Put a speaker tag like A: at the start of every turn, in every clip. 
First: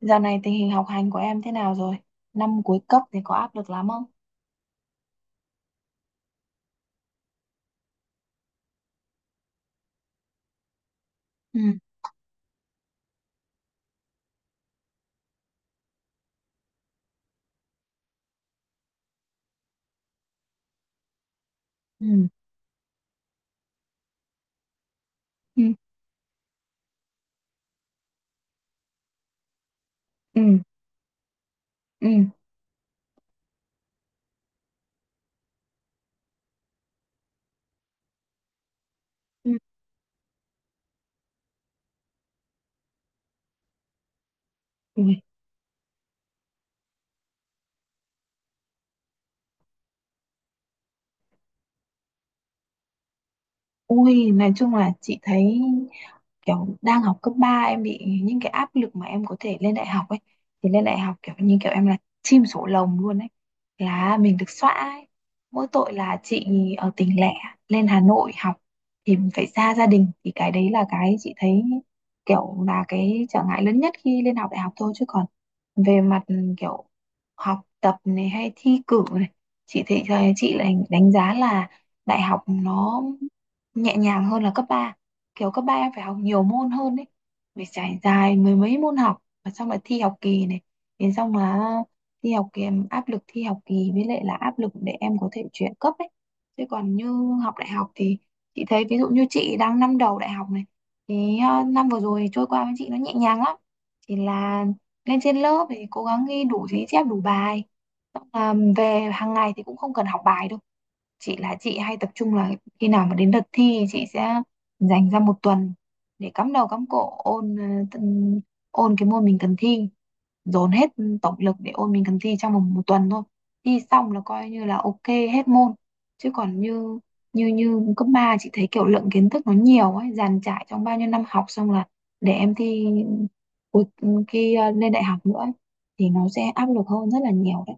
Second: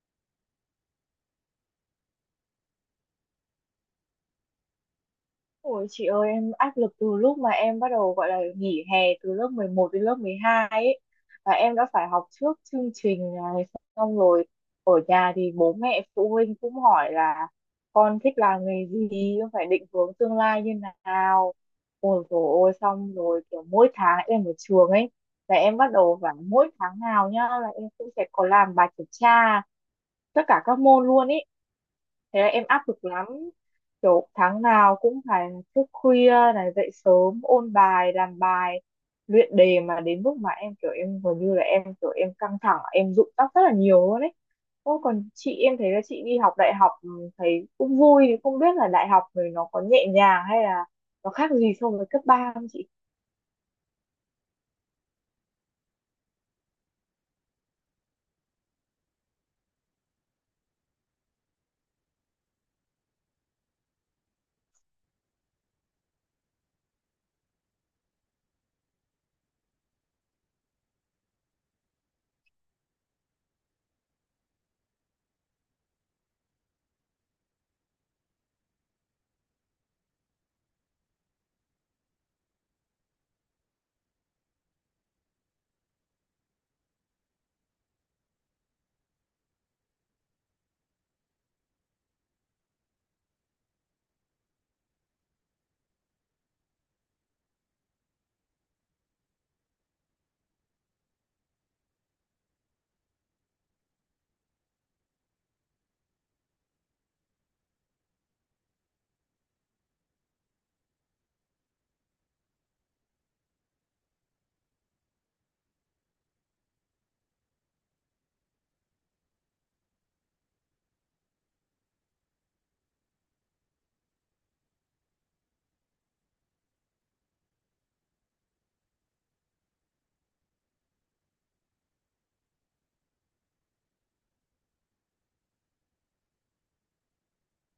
A: Dạo này tình hình học hành của em thế nào rồi? Năm cuối cấp thì có áp lực lắm không?
B: Ôi chị ơi, em áp lực từ lúc mà em bắt đầu gọi là nghỉ hè từ lớp 11 đến lớp 12 ấy, và
A: Ừ,
B: em đã phải học trước chương trình này. Xong rồi ở nhà thì bố mẹ phụ huynh cũng hỏi là con thích làm nghề gì, con phải định hướng tương lai như nào. Ôi
A: ừ,
B: dồi ôi, xong rồi kiểu mỗi tháng em ở trường ấy, là
A: ừ,
B: em bắt đầu phải mỗi tháng nào nhá là em cũng sẽ có làm bài kiểm tra tất
A: ừ,
B: cả các môn luôn ấy.
A: ừ.
B: Thế là em áp lực lắm, kiểu tháng nào cũng phải thức khuya này dậy sớm ôn bài, làm bài,
A: Ừ.
B: luyện đề, mà đến lúc mà em kiểu em gần như là em kiểu em căng thẳng, em rụng tóc rất là nhiều luôn ấy. Ô,
A: Ui,
B: còn chị, em thấy là chị đi học đại học, ừ, thấy cũng vui, thì không biết là đại học rồi nó có nhẹ nhàng hay là nó khác gì so với cấp 3 không chị?
A: ui, nói chung là chị thấy kiểu đang học cấp 3 em bị những cái áp lực mà em có thể lên đại học ấy, thì lên đại học kiểu như kiểu em là chim sổ lồng luôn ấy, là mình được xóa ấy. Mỗi tội là chị ở tỉnh lẻ lên Hà Nội học thì mình phải xa gia đình, thì cái đấy là cái chị thấy kiểu là cái trở ngại lớn nhất khi lên học đại học thôi. Chứ còn về mặt kiểu học tập này hay thi cử này, chị thấy chị lại đánh giá là đại học nó nhẹ nhàng hơn là cấp ba. Kiểu cấp ba em phải học nhiều môn hơn đấy, phải trải dài mười mấy môn học, và xong là thi học kỳ này, đến xong là thi học kỳ, em áp lực thi học kỳ với lại là áp lực để em có thể chuyển cấp ấy. Chứ còn như học đại học thì chị thấy ví dụ như chị đang năm đầu đại học này, thì năm vừa rồi trôi qua với chị nó nhẹ nhàng lắm. Chỉ là lên trên lớp thì cố gắng ghi đủ ghi chép đủ bài, xong là về hàng ngày thì cũng không cần học bài đâu. Chị là chị hay tập trung là khi nào mà đến đợt thi chị sẽ dành ra một tuần để cắm đầu cắm cổ ôn, tân- ôn cái môn mình cần thi, dồn hết tổng lực để ôn mình cần thi trong vòng một tuần thôi. Thi xong là coi như là ok hết môn. Chứ còn như như như cấp 3 chị thấy kiểu lượng kiến thức nó nhiều ấy, dàn trải trong bao nhiêu năm học, xong là để em thi cuối- khi lên đại học nữa ấy, thì nó sẽ áp lực hơn rất là nhiều đấy.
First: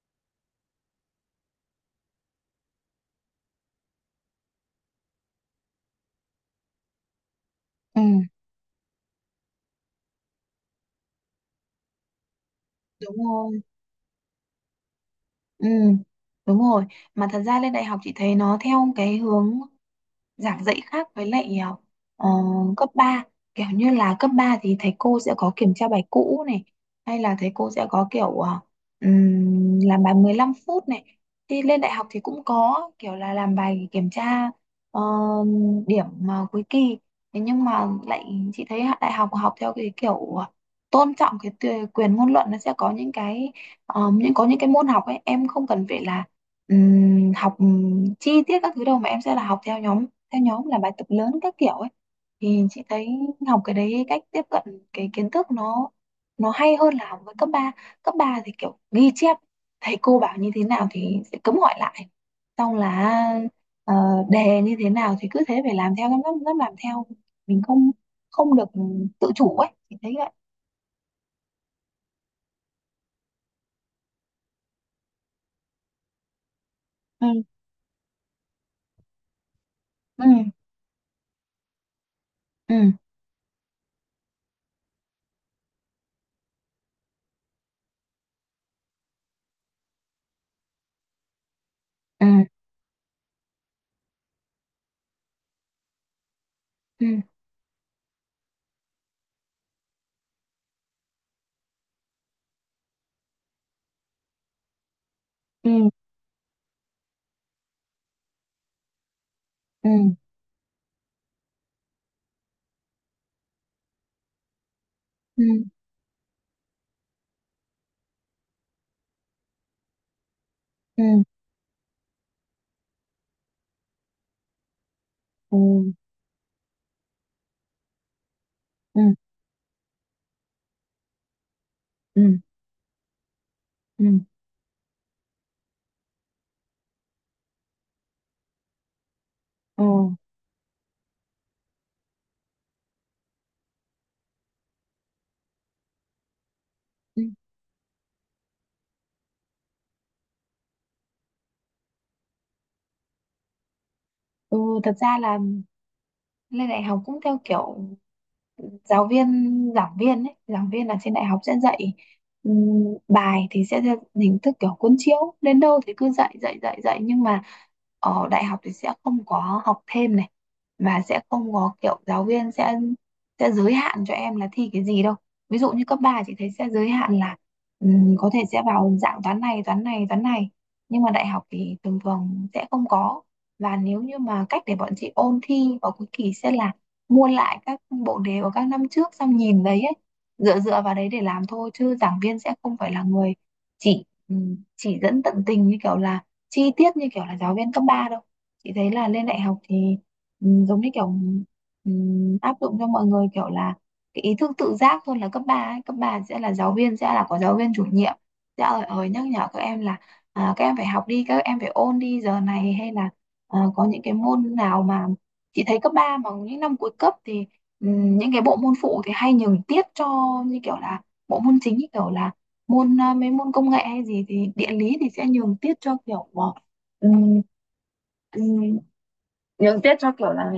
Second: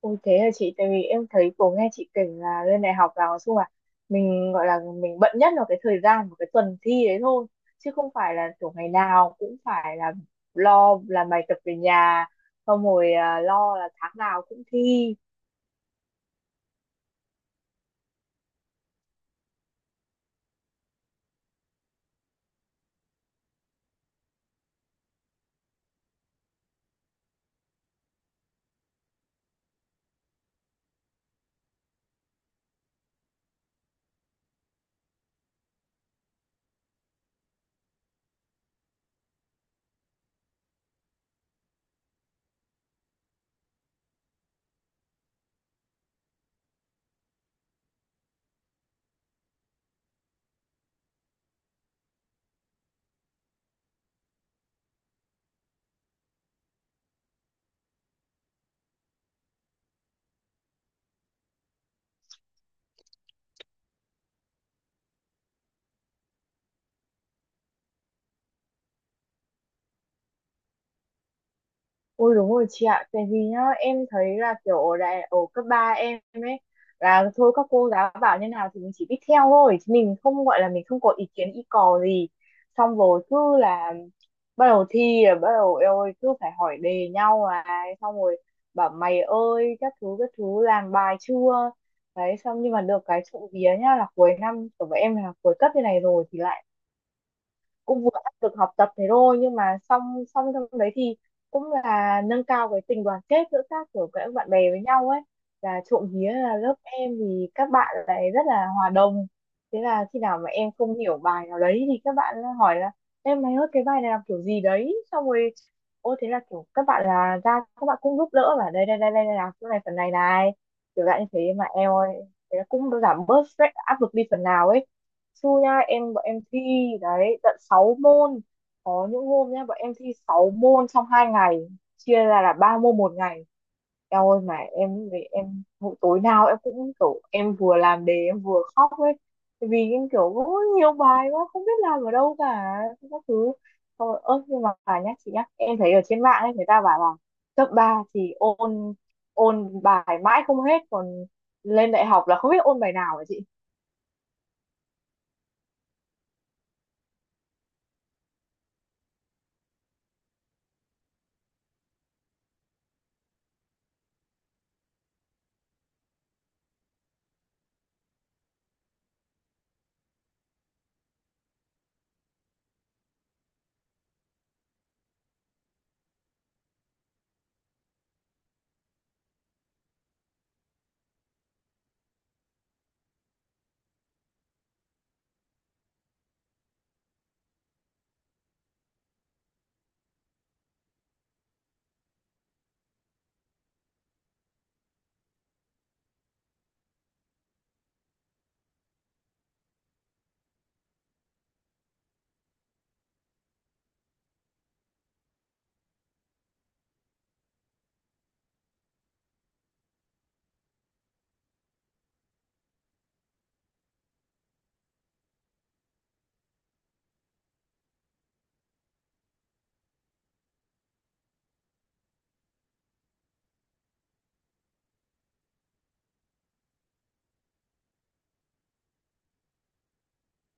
B: Ôi thế là chị, tại vì em thấy cô nghe chị kể là lên đại học là nói chung là mình gọi là mình bận nhất là cái thời gian của cái tuần thi đấy thôi, chứ
A: Ừ,
B: không phải là kiểu ngày nào cũng phải là lo làm bài tập về nhà, xong rồi
A: đúng rồi.
B: lo là tháng nào cũng thi.
A: Ừ, đúng rồi. Mà thật ra lên đại học chị thấy nó theo cái hướng giảng dạy khác với lại ờ, cấp ba. Kiểu như là cấp 3 thì thầy cô sẽ có kiểm tra bài cũ này, hay là thầy cô sẽ có kiểu làm bài 15 phút này, thì lên đại học thì cũng có kiểu là làm bài kiểm tra, ờ, điểm cuối kỳ. Thế nhưng mà lại chị thấy đại học học theo cái kiểu tôn trọng cái quyền ngôn luận, nó sẽ có những cái ờ, những có những cái môn học ấy em không cần phải là học chi tiết các thứ đâu, mà em sẽ là học theo nhóm, theo nhóm làm bài tập lớn các kiểu ấy. Thì chị thấy học cái đấy, cách tiếp cận cái kiến thức nó hay hơn là học với cấp ba. Cấp 3 thì kiểu ghi chép, thầy cô bảo như thế nào thì sẽ cấm hỏi lại, xong là ờ, đề như thế nào thì cứ thế phải làm theo, lắm lắm làm theo, mình không, không được tự chủ ấy, chị thấy vậy.
B: Ôi đúng rồi chị ạ, tại vì nhá, em thấy là kiểu ở đại ở cấp 3 em ấy là
A: ừ,
B: thôi các cô giáo bảo như nào thì mình chỉ biết theo thôi, chứ mình
A: ừ,
B: không gọi là mình không có ý kiến ý cò gì.
A: ừ,
B: Xong rồi cứ là bắt đầu thi là bắt đầu eo ơi cứ phải hỏi đề nhau này, xong rồi bảo mày ơi các thứ làm bài chưa?
A: ừ,
B: Đấy xong nhưng mà được cái trộm vía nhá, là cuối năm của bọn em là cuối cấp như này rồi thì lại
A: ừ,
B: cũng vừa áp lực học tập thế thôi, nhưng mà xong xong trong đấy thì cũng là nâng cao cái tình đoàn kết giữa các kiểu các bạn bè với nhau ấy. Là
A: ừ,
B: trộm vía là lớp em thì các bạn lại rất là hòa đồng, thế
A: ừ,
B: là khi nào mà em không hiểu bài nào đấy thì các bạn hỏi là em mày ơi cái bài này làm kiểu gì đấy, xong
A: ừ,
B: rồi ô thế là kiểu các bạn là ra các bạn cũng giúp đỡ và đây đây đây đây đây là chỗ này phần này này,
A: ừ,
B: kiểu dạng như thế mà em ơi. Thế là cũng giảm bớt stress, áp lực đi phần nào ấy.
A: ừ,
B: Xui nhá, em bọn em thi đấy tận 6 môn,
A: ừ,
B: có những hôm nhá bọn em thi 6 môn trong hai ngày, chia
A: ừ,
B: ra là ba môn một ngày.
A: ừ,
B: Eo ơi mà em về em mỗi tối nào em cũng kiểu em vừa làm đề em vừa khóc ấy. Tại
A: ừ.
B: vì em kiểu có nhiều bài quá không biết làm ở đâu cả các thứ. Thôi, ơ nhưng mà phải nhá chị nhá, em thấy ở trên mạng ấy người ta bảo là
A: Ừ.
B: cấp 3 thì ôn ôn bài mãi không hết, còn lên đại học là không biết ôn bài nào, hả chị?
A: Ừ, thật ra là lên đại học cũng theo kiểu giáo viên giảng viên ấy, giảng viên là trên đại học sẽ dạy, bài thì sẽ theo hình thức kiểu cuốn chiếu, đến đâu thì cứ dạy dạy dạy dạy nhưng mà ở đại học thì sẽ không có học thêm này, mà sẽ không có kiểu giáo viên sẽ giới hạn cho em là thi cái gì đâu. Ví dụ như cấp 3 chị thấy sẽ giới hạn là, có thể sẽ vào dạng toán này, nhưng mà đại học thì thường thường sẽ không có. Và nếu như mà cách để bọn chị ôn thi vào cuối kỳ sẽ là mua lại các bộ đề của các năm trước, xong nhìn đấy ấy, dựa dựa vào đấy để làm thôi, chứ giảng viên sẽ không phải là người chỉ, chỉ dẫn tận tình như kiểu là chi tiết như kiểu là giáo viên cấp 3 đâu. Chị thấy là lên đại học thì giống như kiểu, áp dụng cho mọi người kiểu là cái ý thức tự giác hơn là cấp ba ấy. Cấp 3 sẽ là giáo viên sẽ là có giáo viên chủ nhiệm sẽ ở nhắc nhở các em là à, các em phải học đi, các em phải ôn đi giờ này, hay là à, có những cái môn nào mà chị thấy cấp 3 mà những năm cuối cấp thì những cái bộ môn phụ thì hay nhường tiết cho, như kiểu là bộ môn chính, như kiểu là môn à, mấy môn công nghệ hay gì thì địa lý thì sẽ nhường tiết cho kiểu ừm, ừm, nhường tiết cho kiểu là.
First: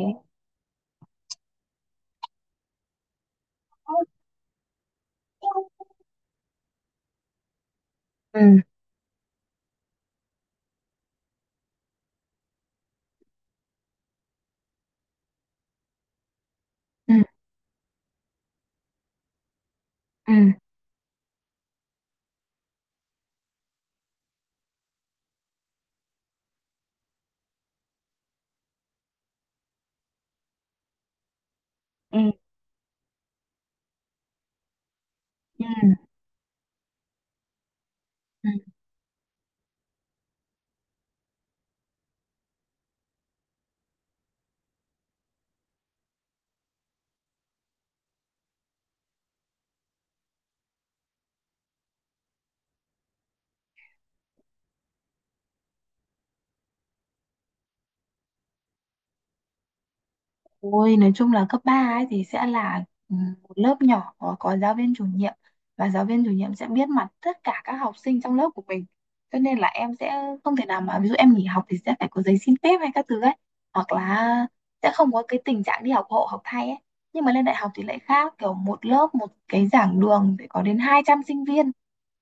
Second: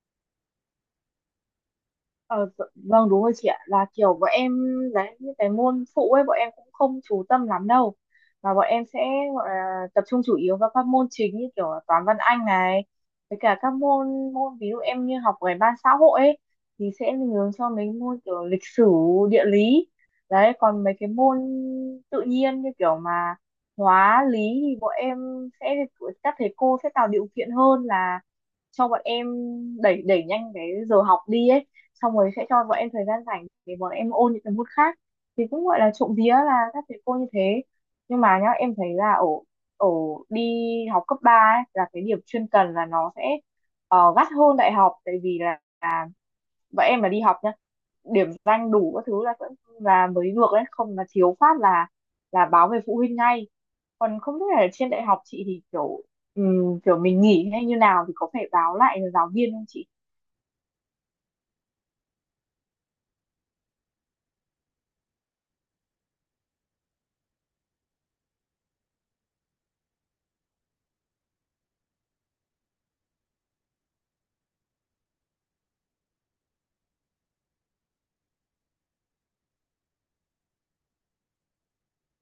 B: Ờ, vâng đúng rồi chị ạ, là kiểu bọn em đấy những cái
A: Ừ,
B: môn phụ ấy bọn em cũng không chú tâm lắm đâu, mà
A: ừ,
B: bọn em sẽ gọi là tập trung chủ yếu vào các môn chính như kiểu là toán văn anh này, với cả các môn môn ví dụ em như học về ban xã hội ấy thì
A: ừ,
B: sẽ hướng cho mấy môn kiểu lịch sử, địa lý. Đấy còn mấy cái môn tự nhiên như kiểu mà hóa lý thì bọn em sẽ các thầy cô sẽ tạo điều kiện hơn là cho bọn em đẩy đẩy nhanh cái giờ học đi ấy, xong
A: ừ,
B: rồi sẽ cho bọn em thời gian rảnh để bọn em ôn những cái môn khác, thì
A: ừ.
B: cũng gọi là trộm vía là các thầy cô như thế. Nhưng mà nhá
A: Ừ.
B: em thấy là ở ở đi học cấp 3 ấy là cái điểm chuyên cần là nó sẽ gắt hơn đại học, tại vì là bọn em mà đi học nhá điểm danh đủ các thứ là vẫn là mới được đấy, không là thiếu phát là báo về phụ huynh ngay. Còn không biết là trên đại học chị thì kiểu kiểu mình nghỉ hay như nào thì có phải báo lại giáo viên không chị?
A: Ôi, nói chung là cấp 3 ấy thì sẽ là ừ, một lớp nhỏ có giáo viên chủ nhiệm, và giáo viên chủ nhiệm sẽ biết mặt tất cả các học sinh trong lớp của mình. Cho nên là em sẽ không thể nào mà, ví dụ em nghỉ học thì sẽ phải có giấy xin phép hay các thứ ấy, hoặc là sẽ không có cái tình trạng đi học hộ học thay ấy. Nhưng mà lên đại học thì lại khác, kiểu một lớp, một cái giảng đường phải có đến 200 sinh viên,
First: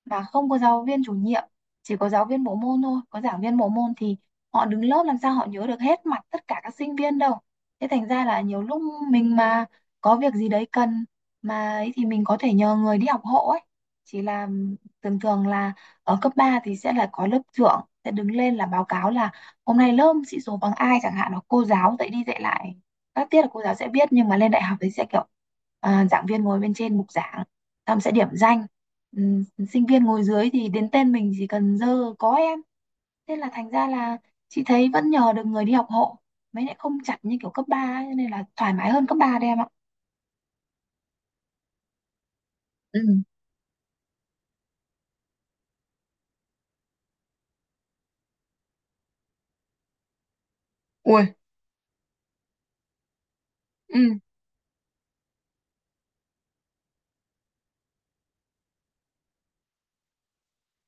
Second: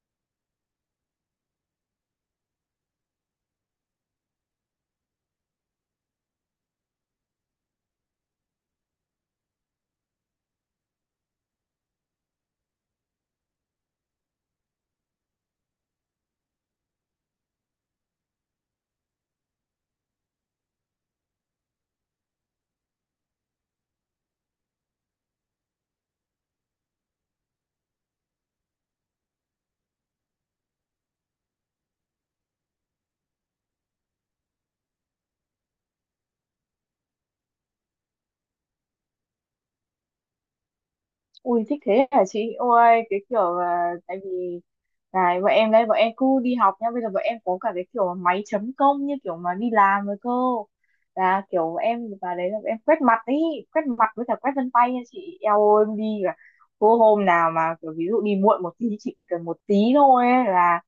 A: và không có giáo viên chủ nhiệm, chỉ có giáo viên bộ môn thôi, có giảng viên bộ môn thì họ đứng lớp làm sao họ nhớ được hết mặt tất cả các sinh viên đâu. Thế thành ra là nhiều lúc mình mà có việc gì đấy cần mà ấy, thì mình có thể nhờ người đi học hộ ấy. Chỉ là thường thường là ở cấp 3 thì sẽ là có lớp trưởng sẽ đứng lên là báo cáo là hôm nay lớp sĩ số bằng ai chẳng hạn, hoặc cô giáo dạy đi dạy lại các tiết là cô giáo sẽ biết, nhưng mà lên đại học thì sẽ kiểu à, giảng viên ngồi bên trên bục giảng Thẩm sẽ điểm danh. Ừm, sinh viên ngồi dưới thì đến tên mình chỉ cần dơ có em. Thế là thành ra là chị thấy vẫn nhờ được người đi học hộ. Mới lại không chặt như kiểu cấp 3 ấy, cho nên là thoải mái hơn cấp 3 đấy em ạ.
B: Ui thích thế hả chị?
A: Ừ.
B: Ôi cái kiểu là tại vì này bọn em đây bọn em cứ đi học nha, bây giờ bọn em có cả cái kiểu máy chấm công như kiểu mà đi làm rồi cơ, là kiểu bọn em vào đấy là bọn em quét mặt ý, quét mặt với cả quét vân tay nha chị. Eo ơi em đi cả cô hôm nào mà kiểu ví dụ đi muộn một tí, chị cần một tí thôi ấy, là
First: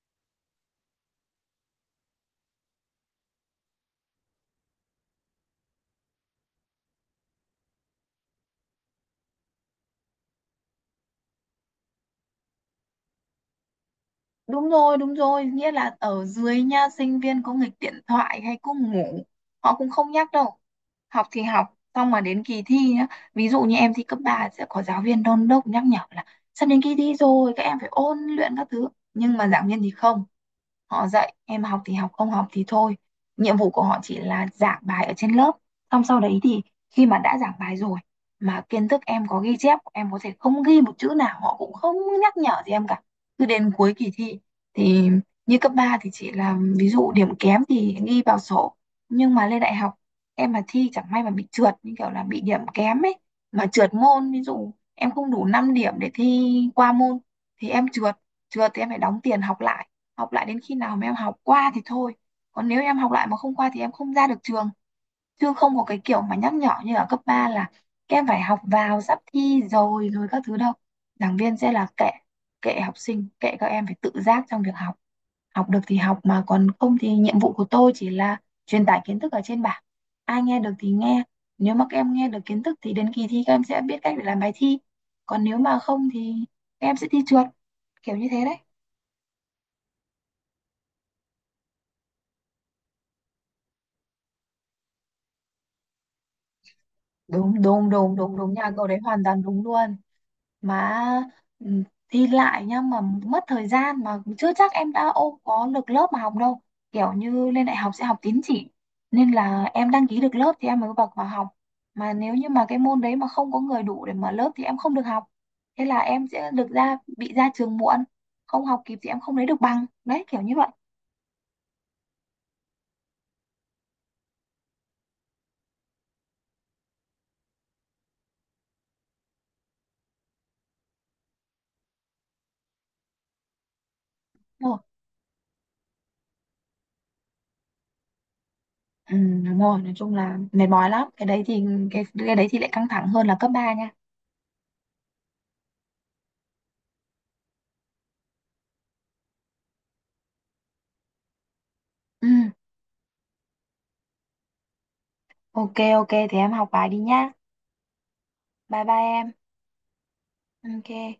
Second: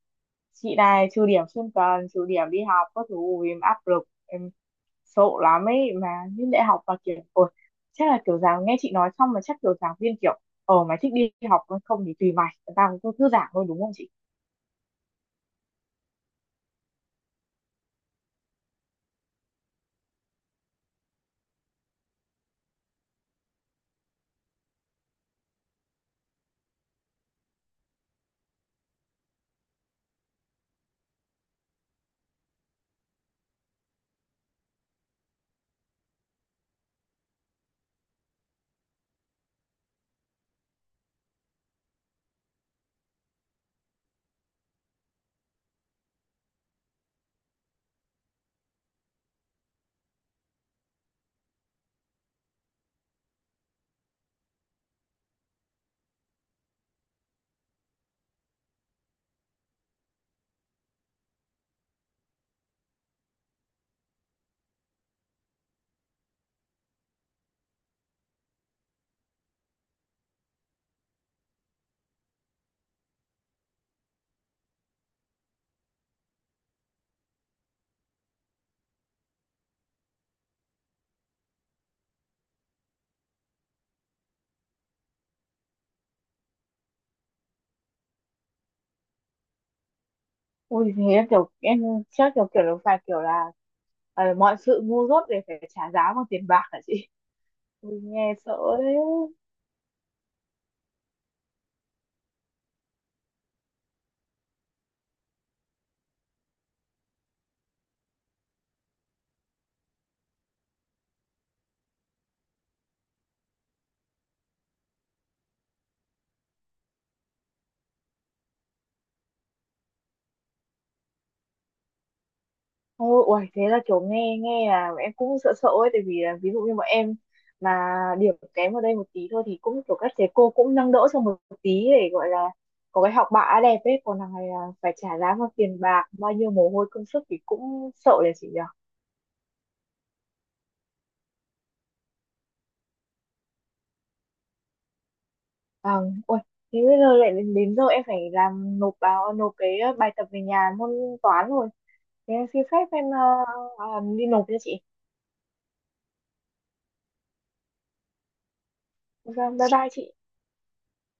B: chị này trừ điểm xuyên tuần, trừ điểm đi học các thứ. Ui, em áp lực, em sợ lắm ấy mà. Những đại học mà kiểu ôi chắc là kiểu giáo nghe chị nói xong mà chắc kiểu giảng viên kiểu ờ mày thích đi học còn không thì tùy mày, tao cứ thư giãn thôi, đúng không chị?
A: Đúng rồi, đúng rồi, nghĩa là ở dưới nha sinh viên có nghịch điện thoại hay cứ ngủ họ cũng không nhắc đâu. Học thì học, xong mà đến kỳ thi nhá, ví dụ như em thi cấp 3 sẽ có giáo viên đôn đốc nhắc nhở là sắp đến kỳ thi rồi các em phải ôn luyện các thứ, nhưng mà giảng viên thì không. Họ dạy em, học thì học không học thì thôi, nhiệm vụ của họ chỉ là giảng bài ở trên lớp, xong sau đấy thì khi mà đã giảng bài rồi mà kiến thức em có ghi chép, em có thể không ghi một chữ nào họ cũng không nhắc nhở gì em cả. Cứ đến cuối kỳ thi thì, như cấp 3 thì chị làm ví dụ điểm kém thì ghi vào sổ, nhưng mà lên đại học em mà thi chẳng may mà bị trượt như kiểu là bị điểm kém ấy, mà trượt môn, ví dụ em không đủ 5 điểm để thi qua môn thì em trượt. Trượt thì em phải đóng tiền học lại, học lại đến khi nào mà em học qua thì thôi, còn nếu em học lại mà không qua thì em không ra được trường. Chứ không có cái kiểu mà nhắc nhở như ở cấp 3 là các em phải học vào sắp thi rồi rồi các thứ đâu. Giảng viên sẽ là kệ, kệ học sinh, kệ các em phải tự giác trong việc học. Học được thì học mà còn không thì nhiệm vụ của tôi chỉ là truyền tải kiến thức ở trên bảng, ai nghe được thì nghe. Nếu mà các em nghe được kiến thức thì đến kỳ thi các em sẽ biết cách để làm bài thi, còn nếu mà không thì các em sẽ thi trượt, kiểu như thế đấy.
B: Ui thế em kiểu em chắc kiểu kiểu là phải kiểu là mọi sự ngu dốt đều phải trả giá bằng tiền bạc, hả chị?
A: đúng đúng
B: Ui
A: đúng
B: nghe
A: đúng
B: sợ
A: đúng nhà cậu
B: đấy.
A: đấy hoàn toàn đúng luôn. Mà ừ, thi lại nhá, mà mất thời gian, mà chưa chắc em đã ô có được lớp mà học đâu. Kiểu như lên đại học sẽ học tín chỉ, nên là em đăng ký được lớp thì em mới bậc vào học, mà nếu như mà cái môn đấy mà không có người đủ để mở lớp thì em không được học. Thế là em sẽ được ra bị ra trường muộn, không học kịp thì em không lấy được bằng đấy, kiểu như vậy.
B: Ôi ui, thế là kiểu nghe nghe là em cũng sợ sợ ấy, tại vì là ví dụ như bọn em mà điểm kém ở đây một tí thôi thì cũng kiểu các thầy cô cũng nâng đỡ cho một tí để gọi là có cái học bạ đẹp ấy, còn thằng này là
A: Đúng rồi.
B: phải trả giá bằng tiền bạc bao nhiêu mồ hôi công sức, thì cũng sợ đấy chị nhỉ.
A: Ừ, đúng rồi, nói chung là mệt mỏi lắm. Cái đấy thì cái đấy thì lại căng thẳng hơn là cấp ba nha.
B: À, ôi, thế bây giờ lại đến, đến giờ em phải làm nộp báo nộp cái bài tập về nhà môn toán rồi.
A: Ừ,
B: Thế em xin phép em ờ, đi nộp cho chị.
A: ok ok thì em học bài đi nhá, bye bye em.
B: Vâng, bye bye chị.
A: Ok.